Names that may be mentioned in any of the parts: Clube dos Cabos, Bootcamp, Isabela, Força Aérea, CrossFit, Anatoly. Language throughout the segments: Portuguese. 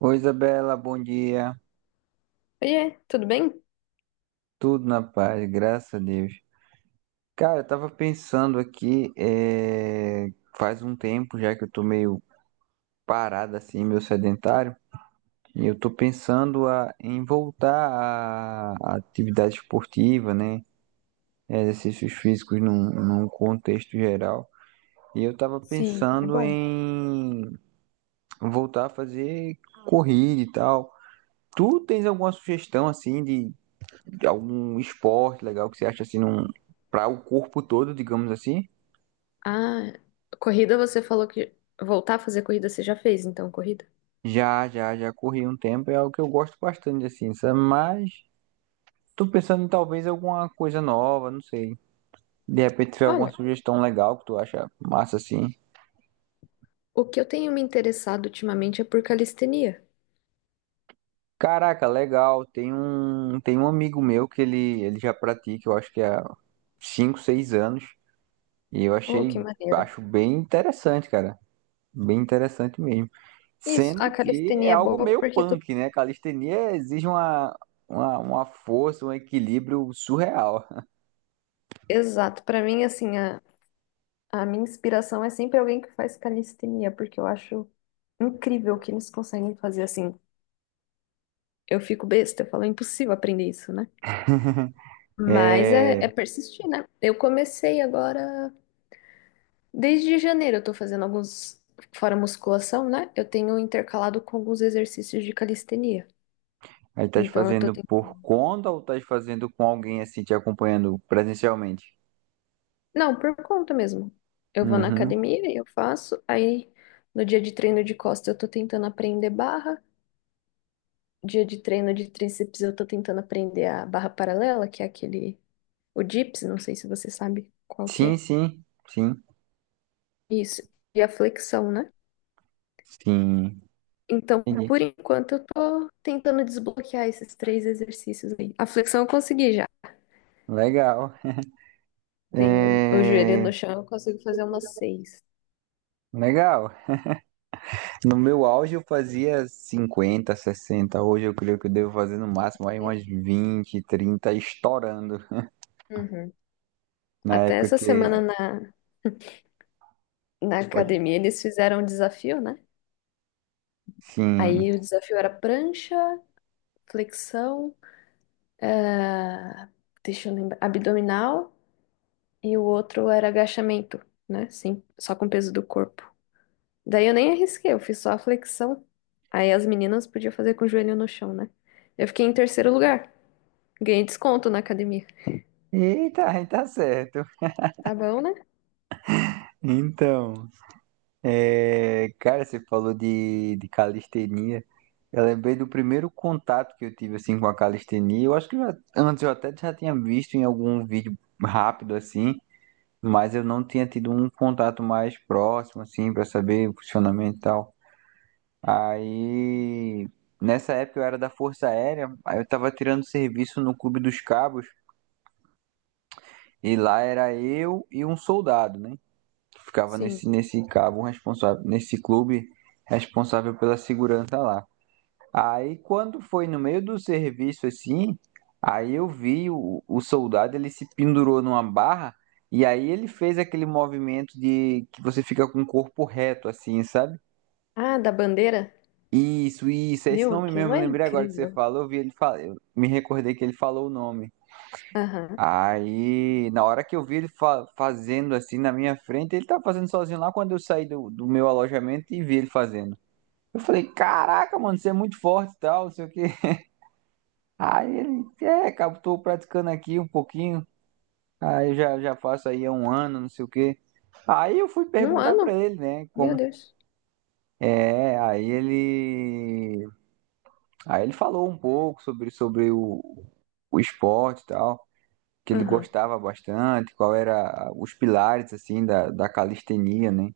Oi, Isabela, bom dia. Oiê, tudo bem? Tudo na paz, graças a Deus. Cara, eu tava pensando aqui, faz um tempo já que eu tô meio parado assim, meio sedentário, e eu tô pensando em voltar à atividade esportiva, né? Exercícios físicos num contexto geral. E eu tava Sim, é pensando bom. em voltar a fazer corrida e tal. Tu tens alguma sugestão assim de algum esporte legal que você acha assim, num, para o corpo todo, digamos assim? Ah, corrida você falou que voltar a fazer corrida você já fez, então, corrida? Já, já, já corri um tempo, é algo que eu gosto bastante, assim, sabe? Mas tô pensando em talvez alguma coisa nova, não sei. De repente tiver alguma Olha, sugestão legal que tu acha massa, assim. o que eu tenho me interessado ultimamente é por calistenia. Caraca, legal. Tem um amigo meu que ele já pratica, eu acho que há 5 6 anos. E eu Oh, achei, que maneiro. acho bem interessante, cara. Bem interessante mesmo. Isso, a Sendo que é calistenia é algo boa meio porque tu... punk, né? Calistenia exige uma força, um equilíbrio surreal. Exato, pra mim, assim, a minha inspiração é sempre alguém que faz calistenia, porque eu acho incrível o que eles conseguem fazer, assim. Eu fico besta, eu falo, é impossível aprender isso, né? Mas é, É, é persistir, né? Eu comecei agora... Desde janeiro eu tô fazendo alguns, fora musculação, né? Eu tenho intercalado com alguns exercícios de calistenia. aí estás Então eu tô fazendo tentando. por conta ou estás fazendo com alguém assim te acompanhando presencialmente? Não, por conta mesmo. Eu vou na Uhum. academia e eu faço. Aí no dia de treino de costa eu tô tentando aprender barra. Dia de treino de tríceps eu tô tentando aprender a barra paralela, que é aquele, o dips, não sei se você sabe qual que Sim, é. sim, sim, Isso. E a flexão, né? sim. Então, Entendi. por enquanto, eu tô tentando desbloquear esses três exercícios aí. A flexão eu consegui já. Legal. Tenho o joelho É, no chão, eu consigo fazer umas seis. legal. No meu auge eu fazia 50, 60. Hoje eu creio que eu devo fazer no máximo aí umas 20, 30 estourando. Uhum. Na Até época essa semana que. na academia eles fizeram um desafio, né? Sim. Aí o desafio era prancha, flexão, eh, deixa eu lembrar, abdominal e o outro era agachamento, né? Sim, só com o peso do corpo. Daí eu nem arrisquei, eu fiz só a flexão. Aí as meninas podiam fazer com o joelho no chão, né? Eu fiquei em terceiro lugar, ganhei desconto na academia. Eita, aí tá certo. Tá bom, né? Então, é, cara, você falou de calistenia. Eu lembrei do primeiro contato que eu tive assim com a calistenia. Eu acho que antes eu até já tinha visto em algum vídeo rápido assim, mas eu não tinha tido um contato mais próximo assim pra saber o funcionamento e tal. Aí, nessa época eu era da Força Aérea, aí eu tava tirando serviço no Clube dos Cabos e lá era eu e um soldado, né? Ficava Sim. nesse cabo um responsável, nesse clube responsável pela segurança lá. Aí quando foi no meio do serviço assim, aí eu vi o soldado, ele se pendurou numa barra e aí ele fez aquele movimento de que você fica com o corpo reto assim, sabe? Ah, da bandeira? Isso, é esse Meu, nome aquilo mesmo, eu é lembrei agora que você incrível. falou, eu vi ele falar, eu me recordei que ele falou o nome. Aham. Aí, na hora que eu vi ele fazendo assim na minha frente, ele tava fazendo sozinho lá quando eu saí do meu alojamento e vi ele fazendo. Eu falei, caraca, mano, você é muito forte e tal, não sei o quê. Aí ele, é, cara, tô praticando aqui um pouquinho, aí eu já, já faço aí há um ano, não sei o quê. Aí eu fui Num perguntar pra ano? ele, né, Meu como... Deus. É, aí ele... Aí ele falou um pouco sobre o esporte e tal. Que ele Aham. gostava bastante, qual era os pilares assim da calistenia, né?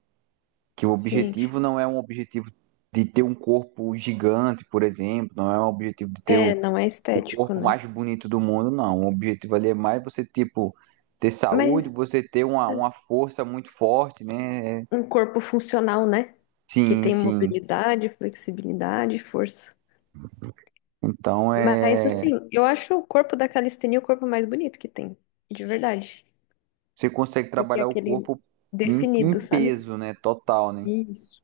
Que o Sim. objetivo não é um objetivo de ter um corpo gigante, por exemplo, não é um objetivo de ter É, não é o estético, corpo né? mais bonito do mundo, não. O objetivo ali é mais você tipo ter saúde, Mas você ter uma, é, uma força muito forte, né? um corpo funcional, né? Que Sim, tem sim. mobilidade, flexibilidade, e força. Então Mas, é assim, eu acho o corpo da calistenia o corpo mais bonito que tem. De verdade. você consegue Porque é trabalhar o aquele corpo em, em definido, sabe? peso, né? Total, né? Isso.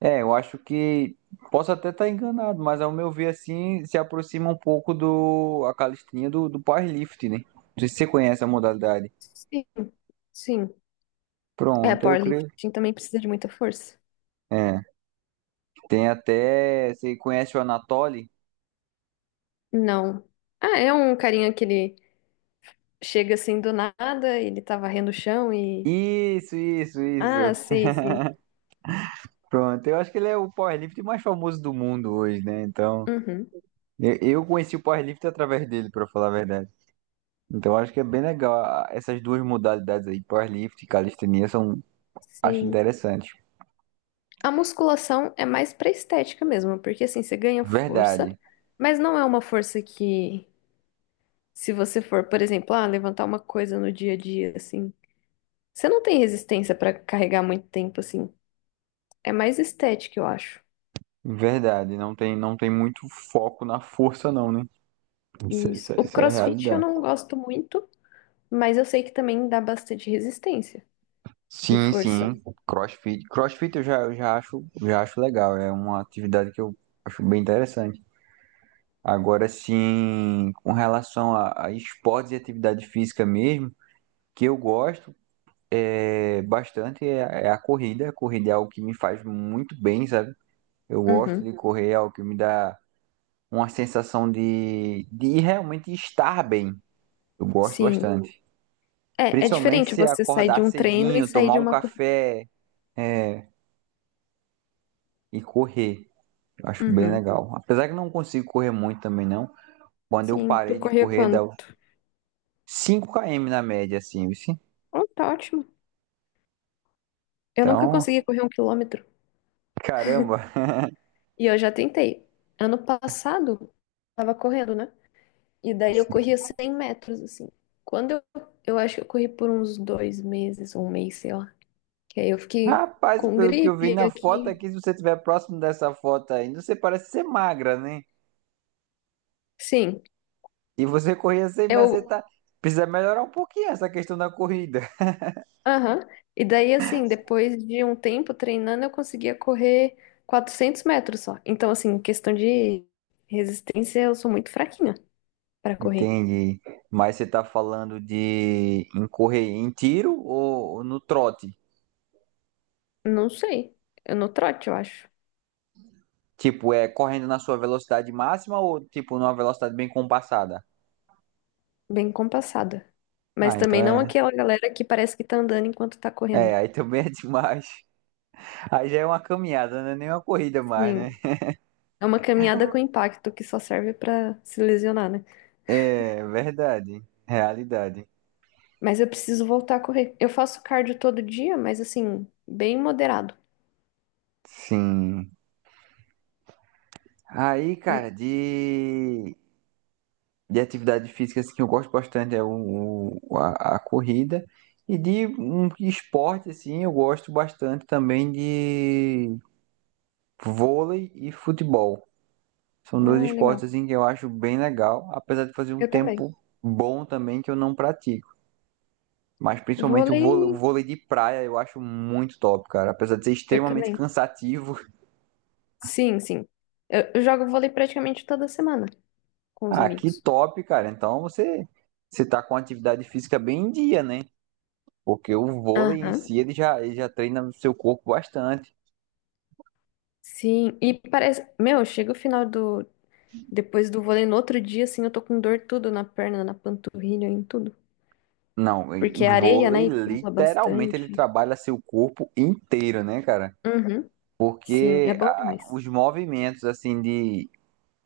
É, eu acho que posso até estar enganado, mas ao meu ver assim se aproxima um pouco do a calistenia do powerlifting, né? Não sei se você conhece a modalidade. Sim, sim. É, Pronto, eu creio. powerlifting também precisa de muita força. É, tem até, você conhece o Anatoly? Não. Ah, é um carinha que ele chega assim do nada, ele tá varrendo o chão e. Isso, isso, isso. Ah, sei, sei. Pronto, eu acho que ele é o powerlifting mais famoso do mundo hoje, né? Então, Uhum, eu conheci o powerlifting através dele, pra falar a verdade. Então, eu acho que é bem legal essas duas modalidades aí, powerlifting e calistenia, são acho sim. interessantes. A musculação é mais pra estética mesmo, porque assim, você ganha força, Verdade. mas não é uma força que, se você for, por exemplo, ah, levantar uma coisa no dia a dia, assim, você não tem resistência pra carregar muito tempo, assim. É mais estética, eu acho. Verdade, não tem muito foco na força, não, né? Isso, Isso. isso, O isso é a CrossFit eu realidade. não gosto muito, mas eu sei que também dá bastante resistência e Sim, força. sim. CrossFit. CrossFit eu já, eu já acho legal. É uma atividade que eu acho bem interessante. Agora, sim, com relação a esportes e atividade física mesmo, que eu gosto é, bastante é a corrida. A corrida é algo que me faz muito bem, sabe? Eu gosto de. Uhum, Uhum. Correr, é algo que me dá uma sensação de realmente estar bem. Eu gosto sim. bastante. É, é Principalmente diferente se você sair de acordar um treino e cedinho, sair tomar de um uma corrida. café e correr. Eu acho bem Uhum. legal. Apesar que não consigo correr muito também, não. Quando eu Sim, tu parei de corria correr, dá quando? 5 km na média, assim, viu? Oh, tá ótimo. Eu nunca Então, consegui correr um quilômetro. caramba. E eu já tentei. Ano passado, tava correndo, né? E daí eu corria 100 metros, assim. Quando eu, eu acho que eu corri por uns 2 meses, um mês, sei lá. Que aí eu fiquei Rapaz, com pelo que eu vi gripe na foto aqui. aqui, se você estiver próximo dessa foto ainda, você parece ser magra, né? Sim, E você corria assim, mas você eu. tá. Precisa melhorar um pouquinho essa questão da corrida. Aham. E daí, assim, depois de um tempo treinando, eu conseguia correr 400 metros só. Então, assim, em questão de resistência, eu sou muito fraquinha para correr. Entendi. Mas você tá falando de em correr em tiro ou no trote? Não sei. Eu no trote, eu acho. Tipo, é correndo na sua velocidade máxima ou, tipo, numa velocidade bem compassada? Bem compassada. Mas Ah, então também não é. aquela galera que parece que tá andando enquanto tá É, correndo. aí também é demais. Aí já é uma caminhada, não é nem uma corrida mais, Sim. né? É uma caminhada com impacto que só serve para se lesionar, né? É, verdade. Realidade. Mas eu preciso voltar a correr. Eu faço cardio todo dia, mas assim, bem moderado. Sim. Aí, cara, Hum. de atividade física assim, que eu gosto bastante é o, a corrida. E de um esporte, assim, eu gosto bastante também de vôlei e futebol. São dois Ah, legal. esportes assim que eu acho bem legal, apesar de fazer um Eu também. tempo bom também que eu não pratico. Mas principalmente Vôlei. O vôlei de praia eu acho muito top, cara. Apesar de ser Eu extremamente também. cansativo. Sim, sim. Eu jogo vôlei praticamente toda semana com os Ah, que amigos. top, cara. Então você tá com atividade física bem em dia, né? Porque o vôlei em Aham. si ele já treina o seu corpo bastante. Sim, e parece. Meu, chega o final do. Depois do vôlei, no outro dia, assim, eu tô com dor tudo na perna, na panturrilha, em tudo. Não, e- Porque é areia, vôlei né? E pula literalmente ele bastante. trabalha seu corpo inteiro, né, cara? Uhum. Sim, é Porque bom ah, demais. os movimentos assim de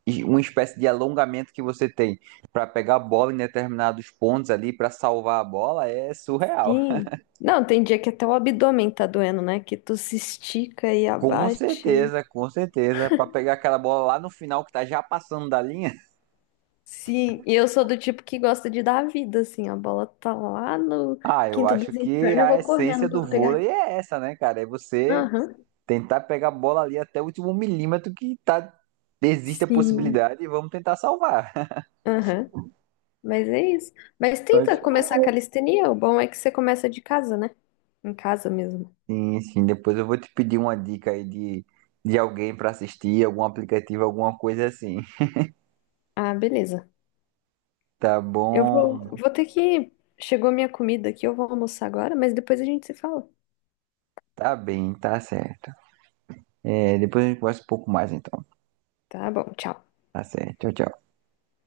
e uma espécie de alongamento que você tem para pegar a bola em determinados pontos ali para salvar a bola é surreal. Sim. Não, tem dia que até o abdômen tá doendo, né? Que tu se estica e abaixa. Com certeza, para pegar aquela bola lá no final que tá já passando da linha. Sim, e eu sou do tipo que gosta de dar a vida, assim, a bola tá lá no Ah, eu quinto acho dos que infernos, eu a vou essência correndo do pra pegar. vôlei é essa, né, cara? É você Aham, tentar pegar a bola ali até o último milímetro que tá existe a sim, possibilidade e vamos tentar salvar. aham, mas é isso. Mas tenta Mas, começar a calistenia, o bom é que você começa de casa, né? Em casa mesmo. sim, sim, depois eu vou te pedir uma dica aí de alguém para assistir, algum aplicativo, alguma coisa assim. Ah, beleza. Tá Eu vou, bom, vou ter que. Chegou minha comida aqui, eu vou almoçar agora, mas depois a gente se fala. tá bem, tá certo. É, depois a gente conversa um pouco mais então. Tá bom, tchau. Tá certo, tchau, tchau.